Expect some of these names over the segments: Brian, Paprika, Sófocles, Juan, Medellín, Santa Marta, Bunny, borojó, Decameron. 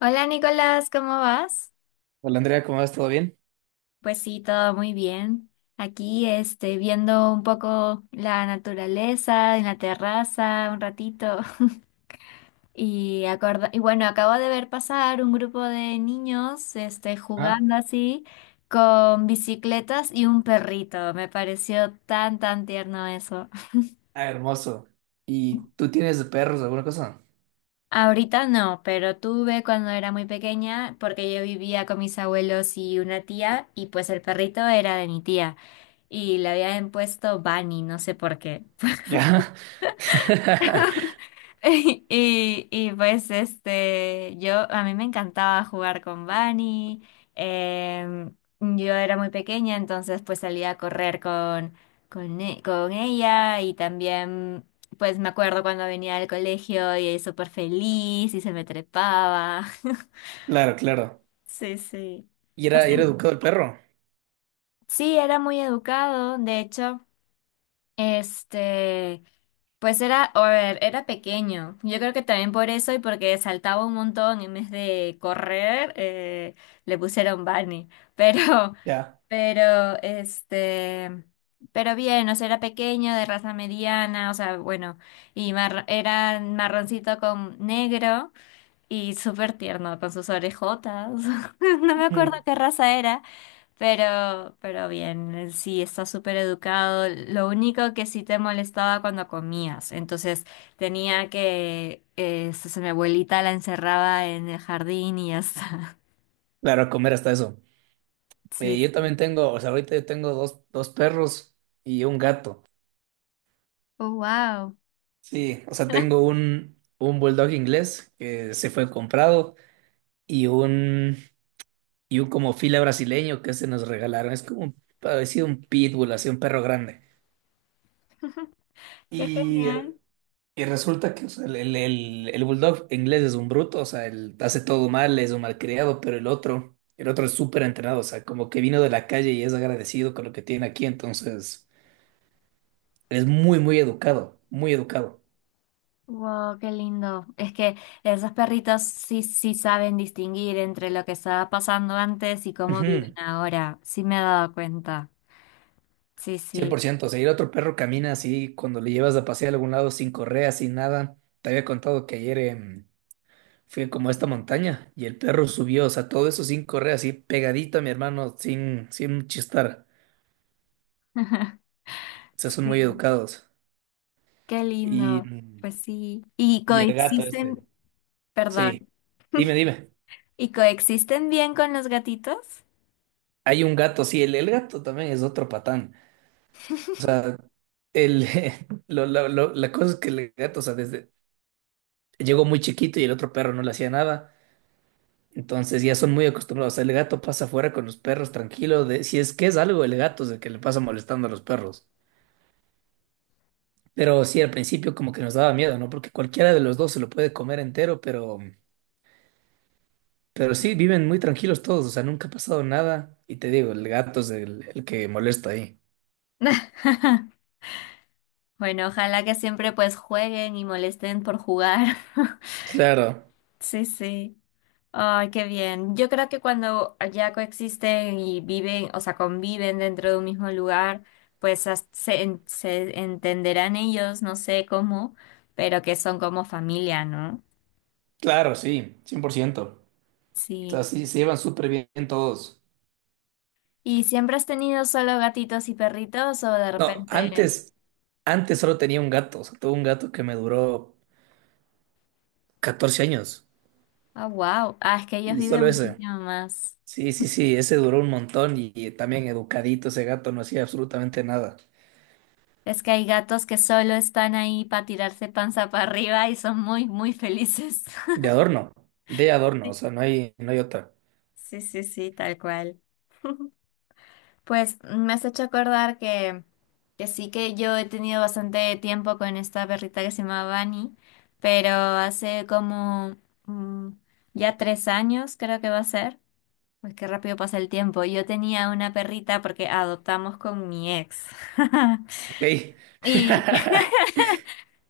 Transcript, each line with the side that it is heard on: left: Hola Nicolás, ¿cómo vas?
right: Hola Andrea, ¿cómo vas? ¿Todo bien?
left: Pues sí, todo muy bien. Aquí, este, viendo un poco la naturaleza en la terraza, un ratito. Y bueno, acabo de ver pasar un grupo de niños, este,
right: Ah,
left: jugando así con bicicletas y un perrito. Me pareció tan, tan tierno eso.
right: Ah, hermoso. ¿Y tú tienes de perros alguna cosa?
left: Ahorita no, pero tuve cuando era muy pequeña porque yo vivía con mis abuelos y una tía y pues el perrito era de mi tía y le habían puesto Bunny, no sé por qué.
right: Ya.
left: Y pues este, yo a mí me encantaba jugar con Bunny. em, yo era muy pequeña, entonces pues salía a correr con ella y también pues me acuerdo cuando venía al colegio y súper feliz y se me trepaba.
right: Claro, claro.
left: Sí, sí. No sé,
right: Y era educado el perro?
left: sí, era muy educado, de hecho, este, pues era, a ver, era pequeño. Yo creo que también por eso y porque saltaba un montón en vez de correr, le pusieron Bunny. Pero,
right: Ya.
left: pero, pero bien, o sea, era pequeño, de raza mediana, o sea, bueno, y era marroncito con negro y súper tierno con sus orejotas. No me acuerdo
right: Ujú.
left: qué raza era. Pero bien, él sí, está súper educado. Lo único que sí te molestaba cuando comías. Entonces entonces mi abuelita la encerraba en el jardín y ya está.
right: Claro, a comer hasta eso. Eh,
left: Sí.
right: yo también tengo, o sea, ahorita yo tengo dos perros y un gato.
left: Oh, wow.
right: Sí, o sea, tengo un bulldog inglés que se fue comprado y un, y un como fila brasileño que se nos regalaron. Es como parecido a un pitbull, así un perro grande.
left: Qué
right: Y
left: genial.
right: Y resulta que o sea, el bulldog inglés es un bruto, o sea, él hace todo mal, es un malcriado, pero el otro es súper entrenado, o sea, como que vino de la calle y es agradecido con lo que tiene aquí, entonces es muy, muy educado, muy educado.
left: Wow, qué lindo. Es que esos perritos sí, sí saben distinguir entre lo que estaba pasando antes y cómo viven
right: Ujú,
left: ahora. Sí me he dado cuenta. Sí,
right: cien
left: sí.
right: por ciento, o sea, y el otro perro camina así cuando le llevas a pasear a algún lado sin correa, sin nada. Te había contado que ayer fui como a esta montaña y el perro subió, o sea, todo eso sin correa, así pegadito a mi hermano, sin, sin chistar. O sea, son muy
left: Sí.
right: educados.
left: Qué
right: Y,
left: lindo. Pues sí. ¿Y
right: y el gato este,
left: coexisten? Perdón.
right: sí. Dime, dime.
left: ¿Y coexisten bien con los gatitos?
right: Hay un gato, sí, el gato también es otro patán. O sea, el, lo- la cosa es que el gato, o sea, desde, llegó muy chiquito y el otro perro no le hacía nada. Entonces ya son muy acostumbrados. El gato pasa afuera con los perros tranquilo. De, si es que es algo, el gato es el que le pasa molestando a los perros. Pero sí, al principio como que nos daba miedo, ¿no? Porque cualquiera de los dos se lo puede comer entero, pero... Pero sí, viven muy tranquilos todos, o sea, nunca ha pasado nada. Y te digo, el gato es el que molesta ahí.
left: Bueno, ojalá que siempre pues jueguen y molesten por jugar.
right: Claro,
left: Sí, sí. Ay, qué bien. Yo creo que cuando ya coexisten y viven, o sea, conviven dentro de un mismo lugar, pues se entenderán ellos, no sé cómo, pero que son como familia, ¿no?
right: claro, sí, 100%. O sea,
left: Sí.
right: sí, se llevan súper bien todos.
left: ¿Y siempre has tenido solo gatitos y perritos o de
right: No,
left: repente...
right: antes solo tenía un gato, o sea, tuve un gato que me duró 14 años.
left: Ah, wow. Ah, es que ellos
right: Y
left: viven
right: solo ese.
left: muchísimo más.
right: Sí, sí, sí, ese duró un montón y también educadito ese gato, no hacía absolutamente nada.
left: Es que hay gatos que solo están ahí para tirarse panza para arriba y son muy, muy felices.
right: De adorno, de adorno, o
left: Sí,
right: sea, no hay, no hay otra.
left: sí, sí, sí, tal cual. Pues me has hecho acordar que sí que yo he tenido bastante tiempo con esta perrita que se llama Bunny, pero hace como mm, ya 3 años creo que va a ser. Pues qué rápido pasa el tiempo. Yo tenía una perrita porque adoptamos con mi ex.
right: Ok.
left: Y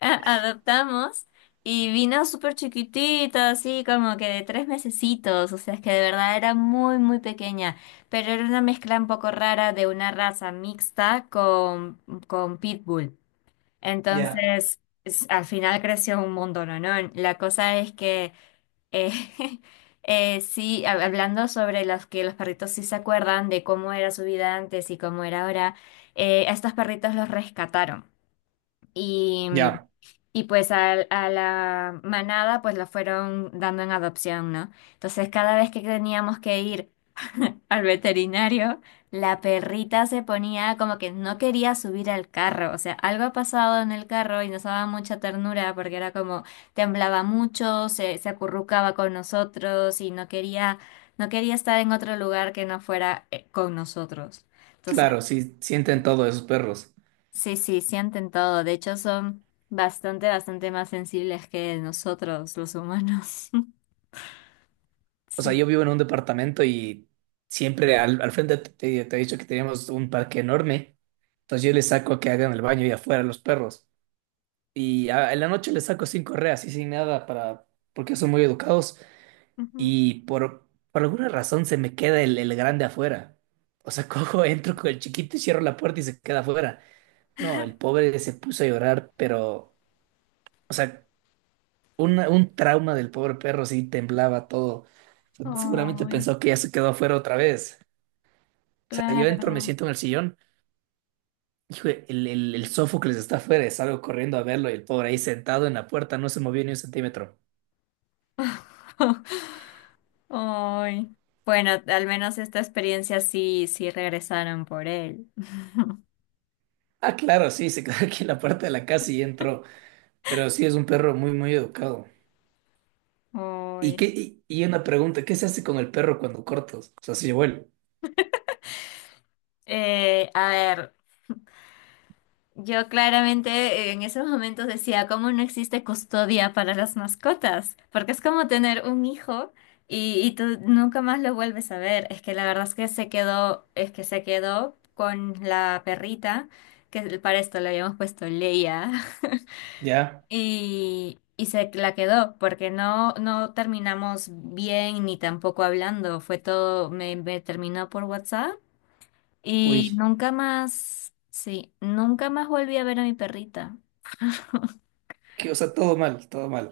left: adoptamos y vino súper chiquitito así como que de 3 mesecitos, o sea, es que de verdad era muy, muy pequeña, pero era una mezcla un poco rara de una raza mixta con Pitbull.
right: Ya.
left: Entonces, al final creció un montón, ¿no? No, la cosa es que... eh, sí, hablando sobre los que los perritos sí se acuerdan de cómo era su vida antes y cómo era ahora, a estos perritos los rescataron. Y,
right: Ya.
left: y pues la manada pues la fueron dando en adopción, ¿no? Entonces cada vez que teníamos que ir al veterinario, la perrita se ponía como que no quería subir al carro, o sea, algo ha pasado en el carro y nos daba mucha ternura porque era como temblaba mucho, se acurrucaba con nosotros y no quería, no quería estar en otro lugar que no fuera con nosotros.
right: Claro, sí, sienten todo esos perros.
left: Sí, sí, sienten todo. De hecho, son bastante, bastante más sensibles que nosotros, los humanos.
right: O sea,
left: Sí.
right: yo vivo en un departamento y siempre al frente te he dicho que teníamos un parque enorme. Entonces yo les saco que hagan el baño y afuera a los perros. Y en la noche les saco sin correas y sin nada para, porque son muy educados.
left: Ujú.
right: Y por alguna razón se me queda el grande afuera. O sea, cojo, entro con el chiquito y cierro la puerta y se queda afuera. No, el pobre se puso a llorar, pero, o sea, un trauma del pobre perro, sí, temblaba todo. Seguramente
left: Ay,
right: pensó que ya se quedó afuera otra vez. O sea, yo entro, me
left: claro.
right: siento en el sillón. Hijo, el Sófocles está afuera, y salgo corriendo a verlo y el pobre ahí sentado en la puerta no se movió ni un centímetro.
left: Ay. Bueno, al menos esta experiencia sí, sí regresaron por él.
right: Ah, claro, sí, se quedó aquí en la puerta de la casa y entró. Pero sí, es un perro muy, muy educado. ¿Y
left: Ay.
right: qué? Y una pregunta, ¿qué se hace con el perro cuando cortas? O sea, si se llevó el...
left: A ver. Yo claramente en esos momentos decía, ¿cómo no existe custodia para las mascotas? Porque es como tener un hijo y tú nunca más lo vuelves a ver. Es que la verdad es que se quedó, es que se quedó con la perrita, que para esto le habíamos puesto Leia,
right: Ya,
left: y se la quedó, porque no, no terminamos bien ni tampoco hablando. Fue todo, me terminó por WhatsApp y
right: uy,
left: nunca más, sí, nunca más volví a ver a mi perrita.
right: que, o sea, todo mal, todo mal.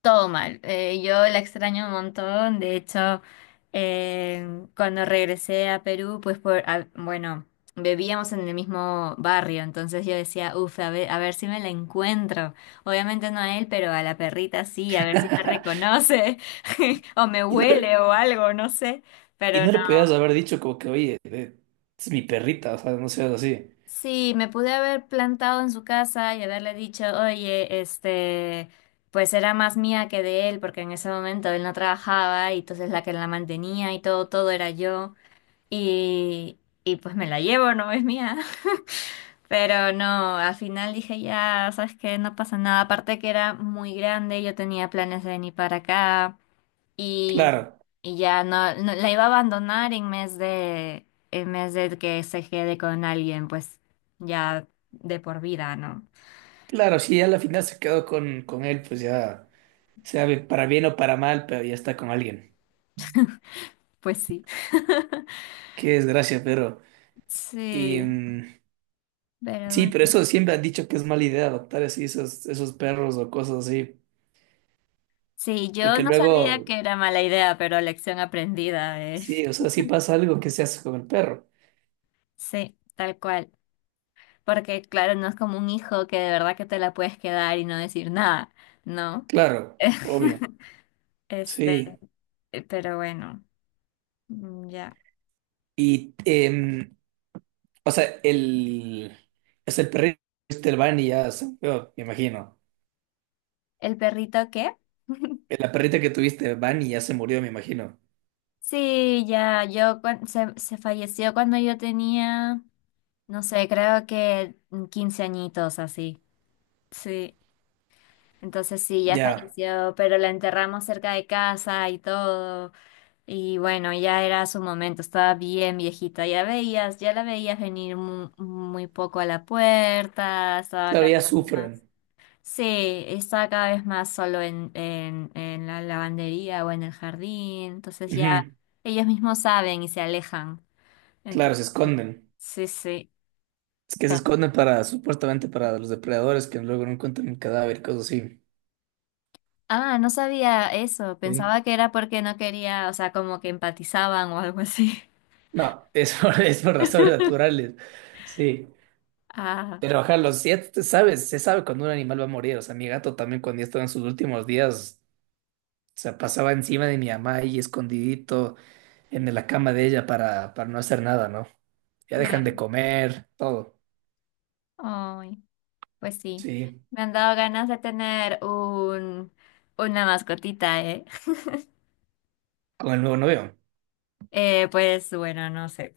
left: Todo mal. Yo la extraño un montón. De hecho, cuando regresé a Perú, pues bueno, vivíamos en el mismo barrio, entonces yo decía, uff, a ver si me la encuentro. Obviamente no a él, pero a la perrita sí, a ver si me reconoce o me huele o algo, no sé.
right: Y
left: Pero
right: no le podías haber dicho como que, oye, es mi perrita, o sea, no seas así.
left: sí, me pude haber plantado en su casa y haberle dicho, oye, este, pues era más mía que de él, porque en ese momento él no trabajaba y entonces la que la mantenía y todo, todo era yo. Y pues me la llevo, no es mía. Pero no, al final dije, ya, sabes que no pasa nada. Aparte que era muy grande, yo tenía planes de venir para acá y,
right: Claro,
left: y ya no, la iba a abandonar en vez de que se quede con alguien, pues ya de por vida, ¿no?
right: claro, si ya a la final se quedó con él, pues ya, para bien o para mal, pero ya está con alguien.
left: Pues sí.
right: Qué desgracia, pero... Y,
left: Sí, pero
right: sí, pero
left: bueno.
right: eso siempre han dicho que es mala idea adoptar así esos, esos perros o cosas así,
left: Sí, yo
right: porque
left: no sabía
right: luego,
left: que era mala idea, pero lección aprendida, eh.
right: sí, o sea, si pasa algo, que se hace con el perro?
left: Sí, tal cual. Porque claro, no es como un hijo que de verdad que te la puedes quedar y no decir nada, ¿no?
right: Claro, obvio,
left: Este,
right: sí.
left: pero bueno, mm, ya.
right: Y o sea, el, es el perrito que tuviste, el Bunny, ya se murió, me imagino.
left: ¿El perrito qué?
right: La perrita que tuviste, Bunny, ya se murió, me imagino.
left: Sí, ya, yo se falleció cuando yo tenía, no sé, creo que 15 añitos así. Sí, entonces sí, ya
right: Ya,
left: falleció, pero la enterramos cerca de casa y todo. Y bueno, ya era su momento, estaba bien viejita, ya veías, ya la veías venir muy poco a la puerta, estaba
right: claro, ya
left: cada vez más.
right: sufren.
left: Sí, estaba cada vez más solo en la lavandería o en el jardín, entonces ya
right: Ujú.
left: ellos mismos saben y se alejan.
right: Claro,
left: Entonces,
right: se esconden.
left: sí, sí.
right: Es que se
left: Pero-
right: esconden para, supuestamente para los depredadores que luego no encuentran el cadáver, cosas así.
left: Ah, no sabía eso.
right: Sí.
left: Pensaba que era porque no quería, o sea, como que empatizaban o algo así.
right: No, es por, es por razones naturales. Sí.
left: Ah,
right: Pero ojalá, los si ya siete, sabes, se sabe cuando un animal va a morir. O sea, mi gato también cuando ya estaba en sus últimos días, o sea, pasaba encima de mi mamá ahí escondidito en la cama de ella para no hacer nada, ¿no? Ya dejan de
left: bien.
right: comer, todo.
left: Ay, pues sí.
right: Sí,
left: Me han dado ganas de tener un, una mascotita, ¿eh?
right: con el nuevo novio.
left: Pues bueno, no sé.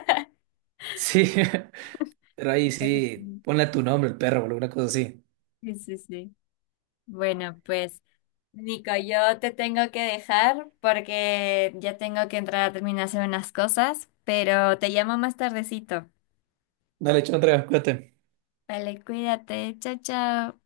right: Sí, pero ahí sí, ponle a tu nombre, el perro, o alguna cosa así.
left: Sí, sí, sí. Bueno, pues. Nico, yo te tengo que dejar porque ya tengo que entrar a terminar de hacer unas cosas, pero te llamo más tardecito.
right: Dale, chao, Andrea, cuídate.
left: Vale, cuídate. Chao, chao.